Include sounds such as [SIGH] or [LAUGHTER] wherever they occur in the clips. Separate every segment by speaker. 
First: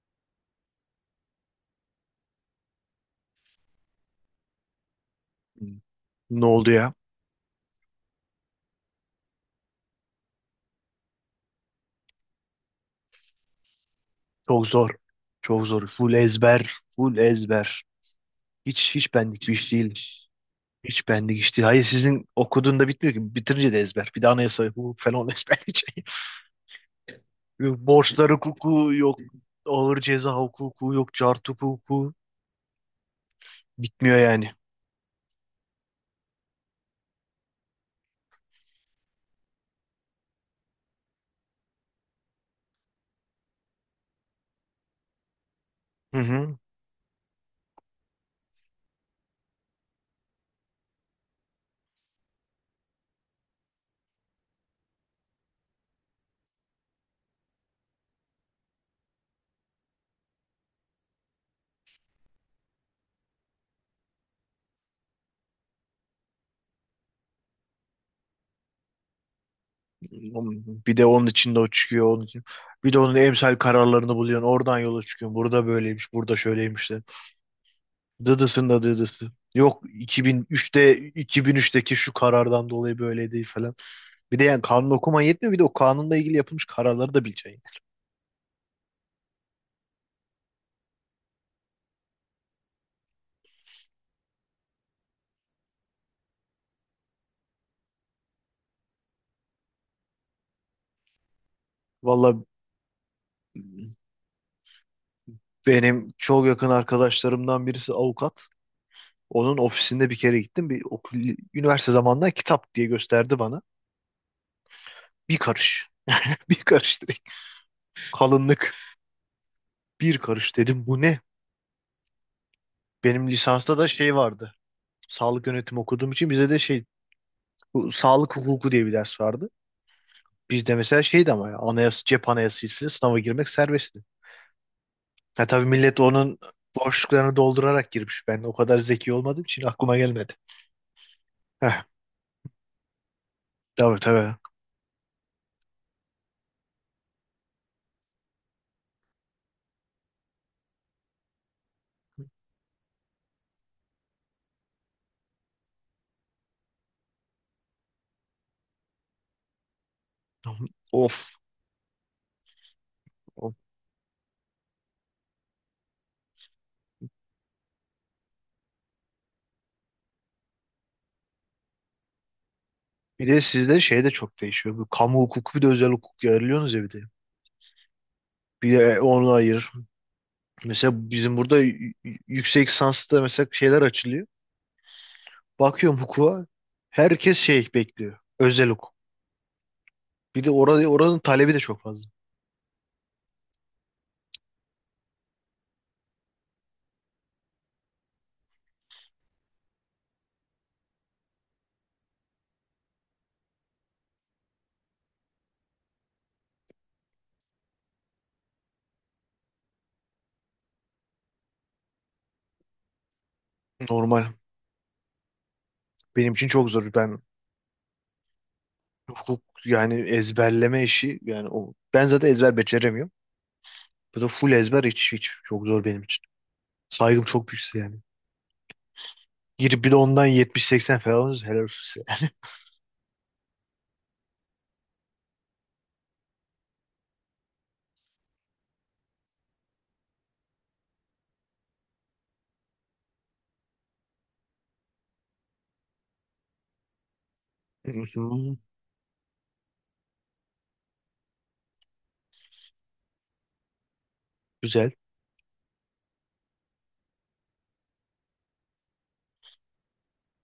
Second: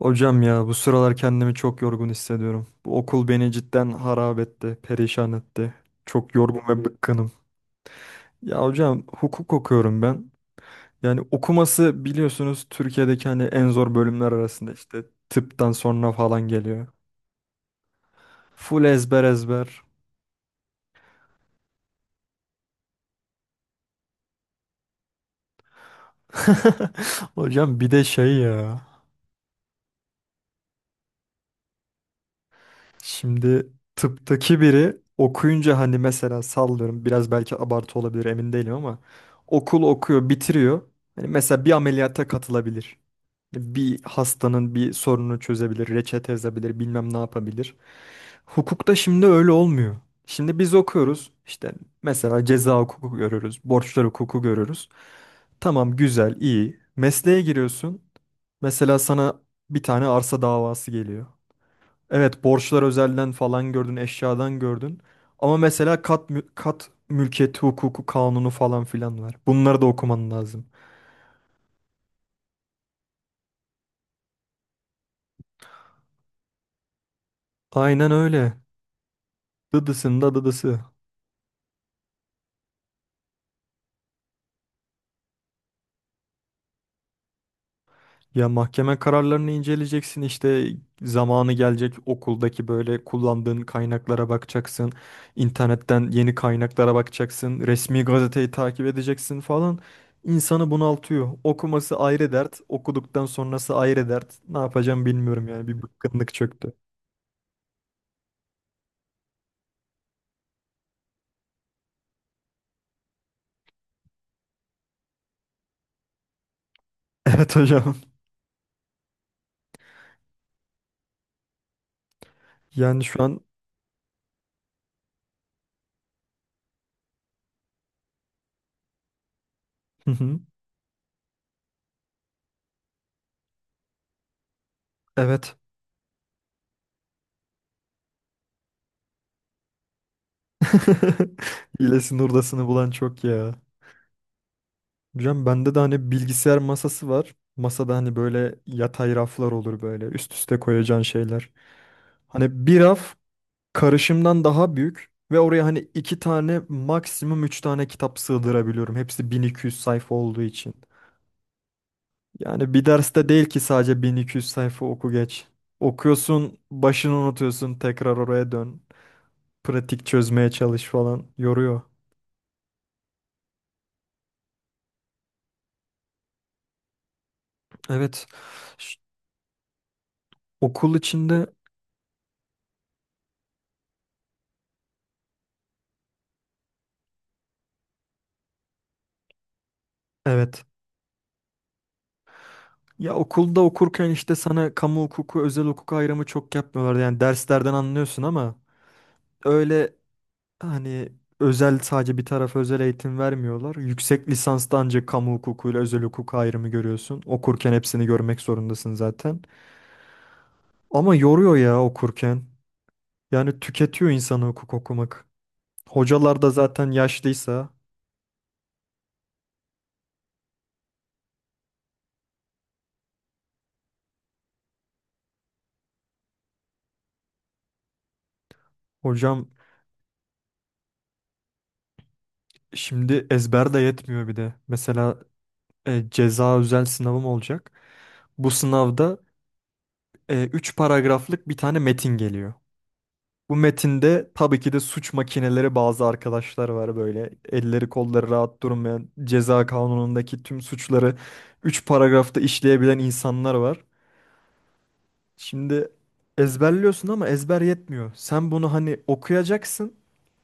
Speaker 1: Hocam ya bu sıralar kendimi çok yorgun hissediyorum. Bu okul beni cidden harap etti, perişan etti. Çok
Speaker 2: Ne
Speaker 1: yorgun
Speaker 2: oldu
Speaker 1: ve
Speaker 2: ya?
Speaker 1: bıkkınım. Ya hocam hukuk okuyorum ben. Yani okuması biliyorsunuz Türkiye'deki hani en zor bölümler
Speaker 2: Çok
Speaker 1: arasında
Speaker 2: zor.
Speaker 1: işte
Speaker 2: Çok
Speaker 1: tıptan
Speaker 2: zor.
Speaker 1: sonra
Speaker 2: Full
Speaker 1: falan
Speaker 2: ezber.
Speaker 1: geliyor.
Speaker 2: Full ezber.
Speaker 1: Full
Speaker 2: Hiç
Speaker 1: ezber
Speaker 2: bendik bir iş
Speaker 1: ezber.
Speaker 2: değil. Hiç bendik iş değil. Hayır sizin okuduğunda bitmiyor ki. Bitirince de ezber. Bir de anayasa hukuku falan [LAUGHS] ezber.
Speaker 1: [LAUGHS] Hocam bir de
Speaker 2: Borçlar
Speaker 1: şey ya.
Speaker 2: hukuku yok. Ağır ceza hukuku yok. Cart hukuku.
Speaker 1: Şimdi
Speaker 2: Bitmiyor yani.
Speaker 1: tıptaki biri okuyunca hani mesela sallıyorum, biraz belki abartı olabilir, emin değilim ama okul okuyor, bitiriyor. Hani mesela bir ameliyata katılabilir. Bir hastanın bir sorununu çözebilir,
Speaker 2: Hı
Speaker 1: reçete
Speaker 2: hı.
Speaker 1: yazabilir, bilmem ne yapabilir. Hukukta şimdi öyle olmuyor. Şimdi biz okuyoruz işte, mesela ceza hukuku görüyoruz, borçlar hukuku görüyoruz. Tamam, güzel, iyi. Mesleğe giriyorsun. Mesela sana bir tane arsa davası geliyor. Evet, borçlar özelden falan gördün, eşyadan gördün. Ama mesela kat, kat mülkiyeti hukuku kanunu falan filan var. Bunları da okuman lazım.
Speaker 2: Bir de onun içinde o çıkıyor. Onun için. Bir de onun emsal kararlarını buluyorsun. Oradan yola çıkıyorsun. Burada böyleymiş. Burada şöyleymiş.
Speaker 1: Aynen öyle.
Speaker 2: Dıdısın da dıdısı. Yok,
Speaker 1: Dıdısında dıdısı.
Speaker 2: 2003'te 2003'teki şu karardan dolayı böyle değil falan. Bir de yani kanun okuman yetmiyor, bir de o kanunla ilgili yapılmış kararları da bileceksin.
Speaker 1: Ya mahkeme kararlarını inceleyeceksin işte, zamanı gelecek okuldaki böyle kullandığın kaynaklara bakacaksın. İnternetten yeni kaynaklara bakacaksın. Resmi gazeteyi takip edeceksin falan. İnsanı bunaltıyor. Okuması ayrı
Speaker 2: Valla,
Speaker 1: dert, okuduktan sonrası ayrı dert. Ne yapacağım bilmiyorum, yani bir
Speaker 2: benim
Speaker 1: bıkkınlık
Speaker 2: çok yakın
Speaker 1: çöktü.
Speaker 2: arkadaşlarımdan birisi avukat. Onun ofisinde bir kere gittim. Bir okul, üniversite zamanında kitap diye gösterdi bana. Bir karış. [LAUGHS] Bir karış
Speaker 1: [LAUGHS]
Speaker 2: direkt.
Speaker 1: Evet hocam.
Speaker 2: Kalınlık. Bir karış dedim. Bu ne?
Speaker 1: Yani şu
Speaker 2: Benim
Speaker 1: an.
Speaker 2: lisansta da şey vardı. Sağlık yönetimi okuduğum için bize de şey, bu sağlık hukuku diye bir ders vardı.
Speaker 1: Hı hı.
Speaker 2: Bizde mesela şeydi ama ya anayasa, cep anayasasıyla sınava girmek serbestti. Ya
Speaker 1: Evet.
Speaker 2: tabii millet onun boşluklarını doldurarak girmiş. Ben o kadar zeki olmadığım için aklıma gelmedi.
Speaker 1: [LAUGHS]
Speaker 2: Heh,
Speaker 1: Hilesini hurdasını bulan çok ya.
Speaker 2: tabii tabii.
Speaker 1: Hocam bende de hani bilgisayar masası var. Masada hani böyle yatay raflar olur, böyle üst üste koyacağın şeyler. Hani bir raf karışımdan daha büyük ve oraya hani iki tane maksimum üç tane kitap sığdırabiliyorum. Hepsi 1200 sayfa olduğu için.
Speaker 2: Of,
Speaker 1: Yani bir derste değil
Speaker 2: of.
Speaker 1: ki, sadece 1200 sayfa oku geç. Okuyorsun, başını unutuyorsun, tekrar oraya dön. Pratik çözmeye çalış falan, yoruyor.
Speaker 2: Bir de sizde şey de çok değişiyor. Bu kamu hukuku bir de özel hukuk ayırıyorsunuz ya, bir de.
Speaker 1: Evet.
Speaker 2: Bir
Speaker 1: Ş-
Speaker 2: de onu ayır. Mesela
Speaker 1: Okul
Speaker 2: bizim
Speaker 1: içinde.
Speaker 2: burada yüksek lisansta mesela şeyler açılıyor. Bakıyorum hukuka herkes şey bekliyor. Özel hukuk. Bir de
Speaker 1: Evet.
Speaker 2: orada, oranın talebi de çok fazla.
Speaker 1: Ya okulda okurken işte sana kamu hukuku, özel hukuk ayrımı çok yapmıyorlardı. Yani derslerden anlıyorsun ama öyle hani özel sadece bir tarafa özel eğitim vermiyorlar. Yüksek lisansta ancak kamu hukukuyla özel hukuk ayrımı görüyorsun. Okurken hepsini görmek zorundasın zaten. Ama yoruyor ya okurken. Yani tüketiyor
Speaker 2: Normal.
Speaker 1: insanı hukuk okumak.
Speaker 2: Benim
Speaker 1: Hocalar
Speaker 2: için
Speaker 1: da
Speaker 2: çok
Speaker 1: zaten
Speaker 2: zor. Ben
Speaker 1: yaşlıysa,
Speaker 2: hukuk yani ezberleme işi yani o, ben zaten ezber beceremiyorum. Bu da full ezber, hiç çok zor benim için. Saygım çok büyük size yani.
Speaker 1: hocam.
Speaker 2: Girip bir de ondan 70-80 falan alırsanız helal olsun size yani. [LAUGHS]
Speaker 1: Şimdi ezber de yetmiyor bir de. Mesela ceza özel sınavım olacak. Bu sınavda 3 paragraflık bir tane metin geliyor. Bu metinde tabii ki de suç makineleri bazı arkadaşlar var, böyle elleri kolları
Speaker 2: Mhm.
Speaker 1: rahat durmayan, ceza kanunundaki tüm suçları 3 paragrafta işleyebilen insanlar var.
Speaker 2: Güzel.
Speaker 1: Şimdi ezberliyorsun ama ezber yetmiyor. Sen bunu hani okuyacaksın.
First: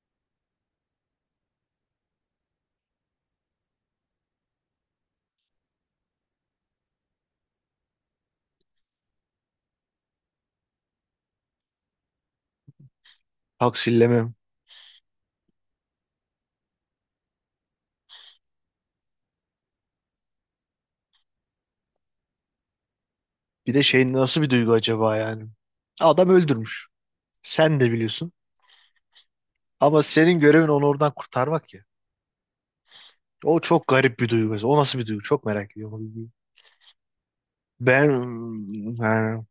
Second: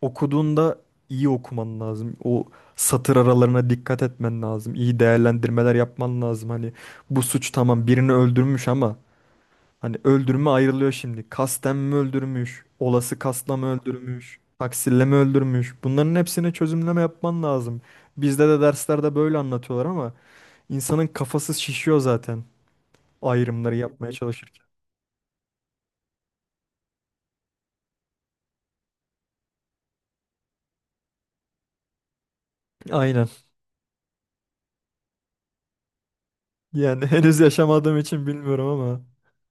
Speaker 1: Okuduğunda iyi okuman lazım. O satır aralarına dikkat etmen lazım. İyi değerlendirmeler yapman lazım. Hani bu suç, tamam birini öldürmüş ama hani öldürme ayrılıyor şimdi. Kasten mi öldürmüş? Olası kasla mı
Speaker 2: Taksillemem.
Speaker 1: öldürmüş? Taksirle mi öldürmüş? Bunların hepsine çözümleme yapman lazım. Bizde de derslerde böyle anlatıyorlar ama insanın kafası şişiyor zaten,
Speaker 2: Bir
Speaker 1: ayrımları
Speaker 2: de
Speaker 1: yapmaya
Speaker 2: şey, nasıl bir
Speaker 1: çalışırken.
Speaker 2: duygu acaba yani? Adam öldürmüş. Sen de biliyorsun. Ama senin görevin onu oradan kurtarmak ya.
Speaker 1: Aynen.
Speaker 2: O çok garip bir duygu mesela. O nasıl bir duygu? Çok merak ediyorum o duyguyu.
Speaker 1: Yani [LAUGHS] henüz yaşamadığım
Speaker 2: Ben
Speaker 1: için bilmiyorum ama
Speaker 2: yani,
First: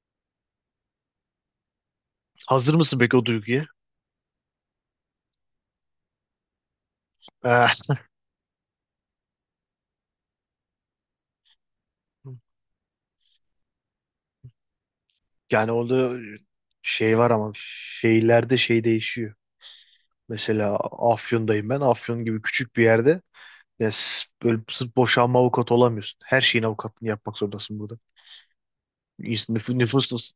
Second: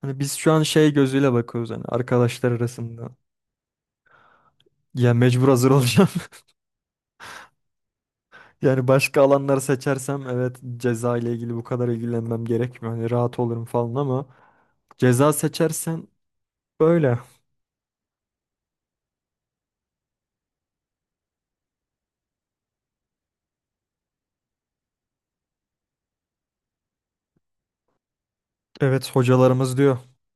Speaker 1: hani biz şu an şey gözüyle bakıyoruz, hani arkadaşlar
Speaker 2: hazır mısın
Speaker 1: arasında.
Speaker 2: peki o duyguya?
Speaker 1: Ya mecbur hazır olacağım. [LAUGHS]
Speaker 2: [LAUGHS]
Speaker 1: Yani başka alanları seçersem evet, ceza ile ilgili bu kadar ilgilenmem gerekmiyor. Hani rahat olurum falan ama ceza
Speaker 2: Yani
Speaker 1: seçersen
Speaker 2: orada
Speaker 1: böyle.
Speaker 2: şey var ama şehirlerde şey değişiyor. Mesela Afyon'dayım ben. Afyon gibi küçük bir yerde, ya böyle sırf boşanma avukatı olamıyorsun. Her şeyin avukatını yapmak zorundasın burada.
Speaker 1: Evet,
Speaker 2: İz-
Speaker 1: hocalarımız
Speaker 2: nüf-
Speaker 1: diyor.
Speaker 2: Nüfus,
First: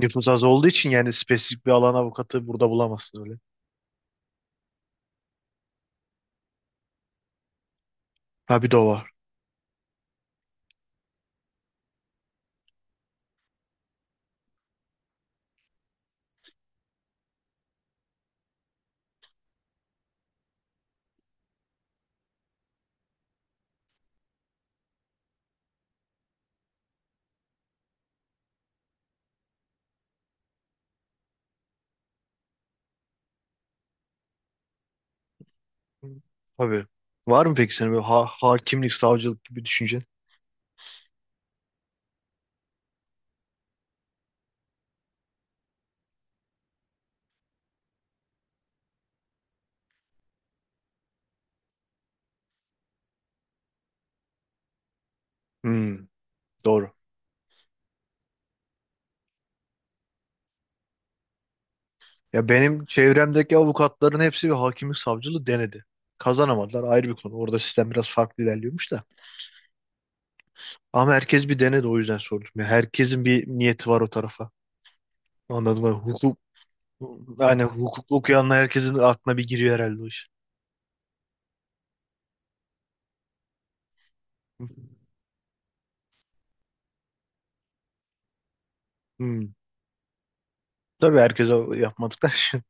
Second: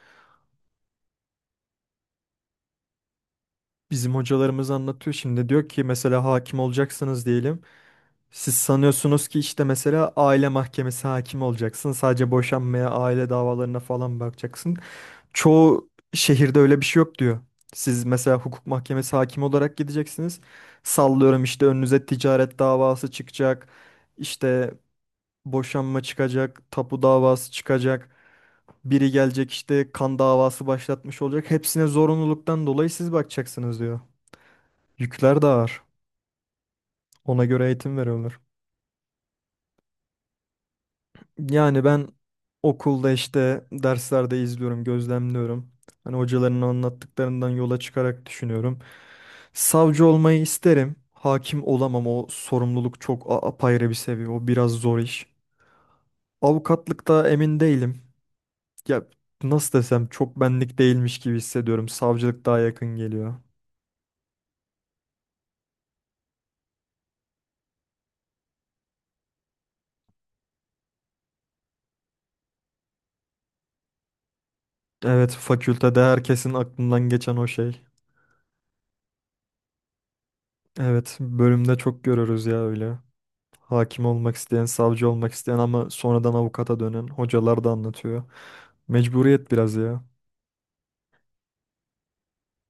Speaker 2: nüfus az olduğu için yani spesifik bir alan avukatı burada bulamazsın öyle.
Speaker 1: Bizim hocalarımız anlatıyor, şimdi diyor ki mesela hakim olacaksınız diyelim. Siz
Speaker 2: Ha, bir de o var.
Speaker 1: sanıyorsunuz ki işte mesela aile mahkemesi hakim olacaksın. Sadece boşanmaya, aile davalarına falan bakacaksın. Çoğu şehirde öyle bir şey yok diyor. Siz mesela hukuk mahkemesi hakimi olarak gideceksiniz. Sallıyorum işte önünüze ticaret davası çıkacak. İşte boşanma çıkacak, tapu davası çıkacak. Biri gelecek işte kan davası başlatmış olacak. Hepsine zorunluluktan dolayı siz bakacaksınız diyor. Yükler de ağır.
Speaker 2: Hı. Tabii.
Speaker 1: Ona
Speaker 2: Var mı
Speaker 1: göre
Speaker 2: peki senin
Speaker 1: eğitim
Speaker 2: böyle
Speaker 1: veriyorlar.
Speaker 2: hakimlik, savcılık gibi düşüncen?
Speaker 1: Yani ben okulda işte derslerde izliyorum, gözlemliyorum. Hani hocaların anlattıklarından yola çıkarak düşünüyorum. Savcı olmayı isterim. Hakim olamam. O sorumluluk çok apayrı bir seviye. O biraz zor iş.
Speaker 2: Hmm, doğru.
Speaker 1: Avukatlıkta emin değilim. Ya nasıl desem, çok benlik değilmiş gibi hissediyorum. Savcılık
Speaker 2: Ya
Speaker 1: daha
Speaker 2: benim
Speaker 1: yakın geliyor.
Speaker 2: çevremdeki avukatların hepsi bir hakimlik savcılığı denedi. Kazanamadılar, ayrı bir konu. Orada sistem biraz farklı ilerliyormuş da. Ama herkes bir denedi, o yüzden sordum. Ya herkesin bir niyeti var o tarafa.
Speaker 1: Evet,
Speaker 2: Anladım.
Speaker 1: fakültede
Speaker 2: Hukuk,
Speaker 1: herkesin aklından geçen o
Speaker 2: yani
Speaker 1: şey.
Speaker 2: hukuk okuyanlar herkesin aklına bir giriyor herhalde o iş.
Speaker 1: Evet, bölümde çok görürüz ya öyle. Hakim olmak isteyen, savcı olmak isteyen ama sonradan avukata dönen hocalar da anlatıyor. Mecburiyet
Speaker 2: Hmm.
Speaker 1: biraz ya.
Speaker 2: Tabii herkese yapmadıklar şey.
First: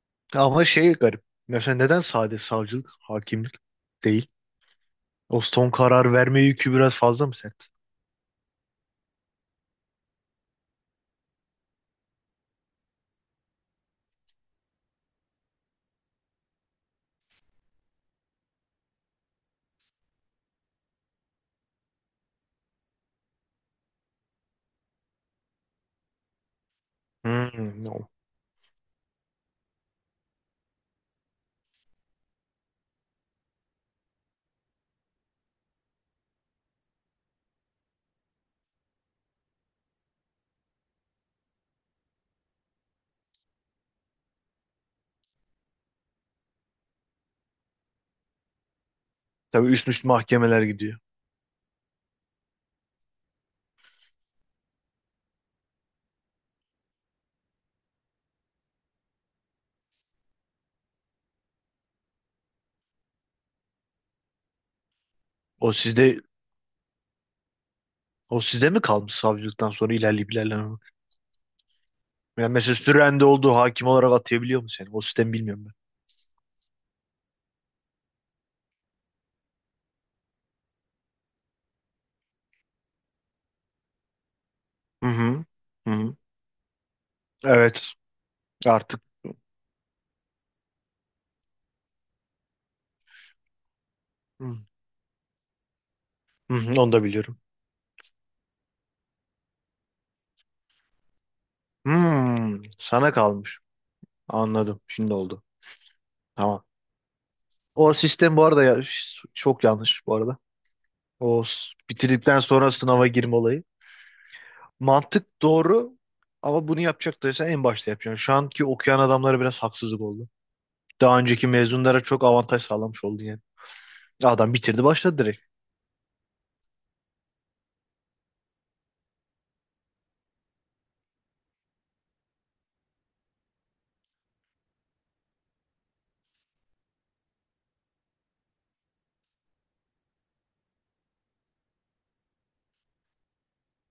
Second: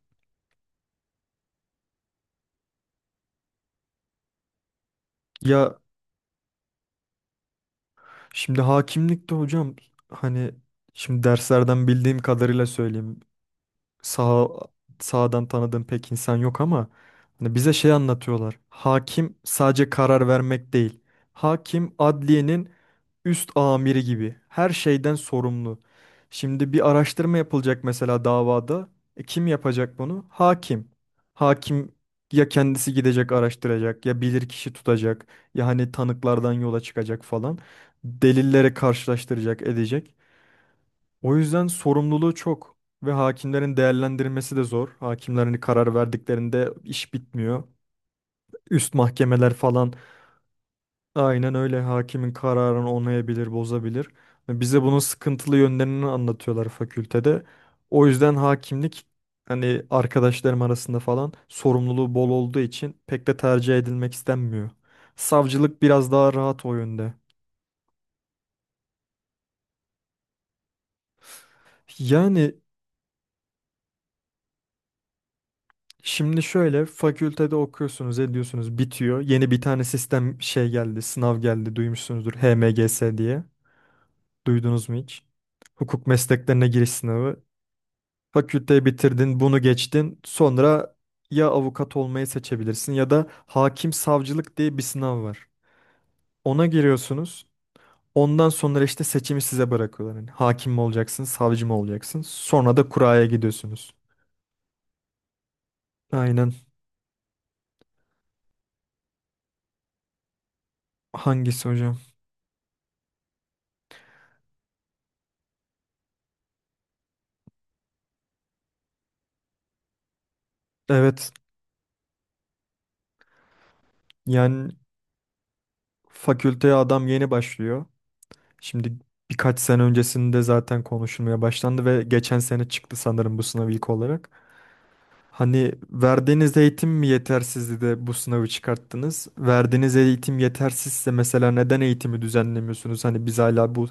Speaker 2: [LAUGHS] Ama şey garip. Mesela neden sadece savcılık, hakimlik değil? O son
Speaker 1: Ya.
Speaker 2: karar verme yükü biraz fazla mı sert?
Speaker 1: Şimdi hakimlikte hocam, hani şimdi derslerden bildiğim kadarıyla söyleyeyim, sağ sağdan tanıdığım pek insan yok ama hani bize şey anlatıyorlar. Hakim sadece karar vermek değil. Hakim adliyenin üst amiri gibi. Her şeyden sorumlu. Şimdi bir araştırma
Speaker 2: Hmm.
Speaker 1: yapılacak
Speaker 2: No.
Speaker 1: mesela davada. Kim yapacak bunu? Hakim. Hakim ya kendisi gidecek araştıracak, ya bilirkişi tutacak, ya hani tanıklardan yola çıkacak falan. Delilleri karşılaştıracak edecek. O yüzden sorumluluğu çok ve hakimlerin değerlendirmesi de zor. Hakimlerin karar verdiklerinde iş bitmiyor. Üst mahkemeler
Speaker 2: Tabii üst
Speaker 1: falan,
Speaker 2: üste mahkemeler gidiyor.
Speaker 1: aynen öyle, hakimin kararını onayabilir, bozabilir. Bize bunun sıkıntılı yönlerini anlatıyorlar fakültede. O yüzden hakimlik hani arkadaşlarım arasında falan sorumluluğu bol olduğu için pek de tercih edilmek istenmiyor.
Speaker 2: O
Speaker 1: Savcılık biraz
Speaker 2: sizde,
Speaker 1: daha rahat o yönde.
Speaker 2: o size mi kalmış savcılıktan sonra ilerleyip ilerlememek? Yani
Speaker 1: Yani.
Speaker 2: mesela sürende olduğu hakim olarak atayabiliyor mu seni? O sistemi bilmiyorum
Speaker 1: Şimdi şöyle, fakültede okuyorsunuz, ediyorsunuz, bitiyor. Yeni bir tane sistem şey geldi, sınav geldi, duymuşsunuzdur HMGS diye. Duydunuz mu
Speaker 2: ben. Hı
Speaker 1: hiç?
Speaker 2: hı. Hı
Speaker 1: Hukuk
Speaker 2: hı.
Speaker 1: mesleklerine giriş sınavı.
Speaker 2: Evet.
Speaker 1: Fakülteyi
Speaker 2: Artık.
Speaker 1: bitirdin, bunu geçtin. Sonra ya avukat olmayı seçebilirsin ya da hakim savcılık
Speaker 2: Hmm,
Speaker 1: diye bir sınav var.
Speaker 2: hı
Speaker 1: Ona
Speaker 2: hı, onu da biliyorum.
Speaker 1: giriyorsunuz. Ondan sonra işte seçimi size bırakıyorlar. Yani hakim mi olacaksın, savcı mı olacaksın?
Speaker 2: Hmm,
Speaker 1: Sonra da
Speaker 2: sana
Speaker 1: kuraya
Speaker 2: kalmış.
Speaker 1: gidiyorsunuz.
Speaker 2: Anladım. Şimdi oldu.
Speaker 1: Aynen.
Speaker 2: Tamam. O sistem bu arada ya, çok yanlış bu arada. O
Speaker 1: Hangisi hocam?
Speaker 2: bitirdikten sonra sınava girme olayı. Mantık doğru ama bunu yapacaktıysan en başta yapacaksın. Şu anki okuyan adamlara biraz haksızlık oldu. Daha
Speaker 1: Evet.
Speaker 2: önceki mezunlara çok avantaj sağlamış oldun yani. Adam
Speaker 1: Yani.
Speaker 2: bitirdi başladı direkt.
Speaker 1: Fakülteye adam yeni başlıyor. Şimdi birkaç sene öncesinde zaten konuşulmaya başlandı ve geçen sene çıktı sanırım bu sınav ilk olarak. Hani verdiğiniz eğitim mi yetersizdi de bu sınavı çıkarttınız? Verdiğiniz eğitim yetersizse mesela neden eğitimi düzenlemiyorsunuz? Hani biz hala bu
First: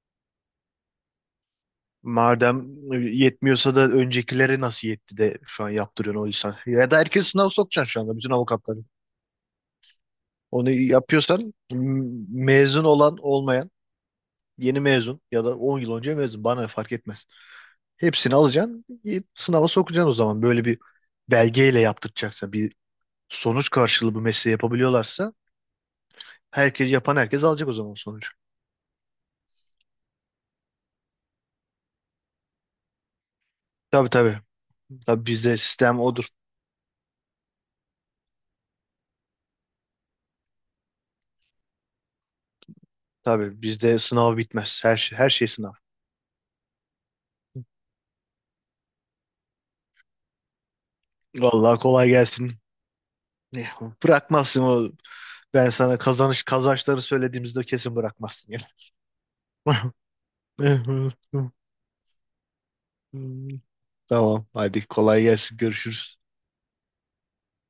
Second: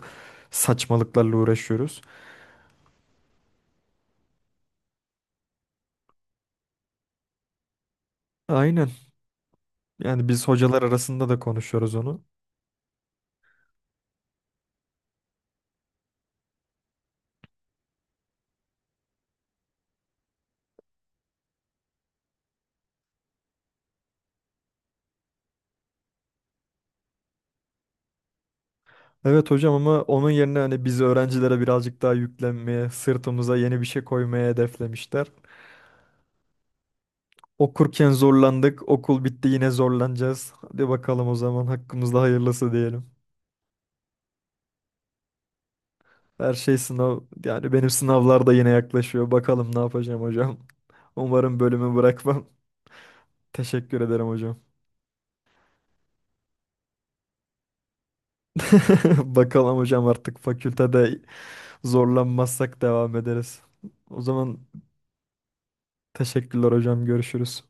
Speaker 1: saçmalıklarla uğraşıyoruz.
Speaker 2: Madem yetmiyorsa da öncekileri nasıl yetti de şu an yaptırıyorsun o insan. Ya da herkes sınav sokacaksın şu anda bütün avukatları.
Speaker 1: Aynen. Yani biz
Speaker 2: Onu
Speaker 1: hocalar arasında da
Speaker 2: yapıyorsan
Speaker 1: konuşuyoruz onu.
Speaker 2: mezun olan olmayan, yeni mezun ya da 10 yıl önce mezun bana ne, fark etmez. Hepsini alacaksın, sınava sokacaksın o zaman. Böyle bir belgeyle yaptıracaksa bir sonuç karşılığı bu mesleği yapabiliyorlarsa herkes, yapan herkes alacak o zaman sonucu.
Speaker 1: Evet hocam, ama onun yerine hani biz öğrencilere birazcık daha yüklenmeye, sırtımıza yeni bir şey
Speaker 2: Tabii tabii.
Speaker 1: koymaya
Speaker 2: Tabii
Speaker 1: hedeflemişler.
Speaker 2: bizde sistem odur.
Speaker 1: Okurken zorlandık. Okul bitti, yine zorlanacağız. Hadi bakalım o zaman, hakkımızda hayırlısı diyelim.
Speaker 2: Tabii bizde sınav bitmez. Her şey, her şey sınav.
Speaker 1: Her şey sınav, yani benim sınavlar da yine yaklaşıyor. Bakalım ne yapacağım hocam. [LAUGHS] Umarım
Speaker 2: Vallahi
Speaker 1: bölümü
Speaker 2: kolay
Speaker 1: bırakmam.
Speaker 2: gelsin.
Speaker 1: [LAUGHS]
Speaker 2: Ne-
Speaker 1: Teşekkür ederim hocam.
Speaker 2: Bırakmazsın o. Ben sana kazanış kazançları söylediğimizde kesin bırakmazsın
Speaker 1: [LAUGHS] Bakalım
Speaker 2: yani.
Speaker 1: hocam, artık fakültede zorlanmazsak devam ederiz.
Speaker 2: [LAUGHS]
Speaker 1: O
Speaker 2: Tamam.
Speaker 1: zaman
Speaker 2: Hadi kolay gelsin. Görüşürüz.
Speaker 1: teşekkürler hocam. Görüşürüz.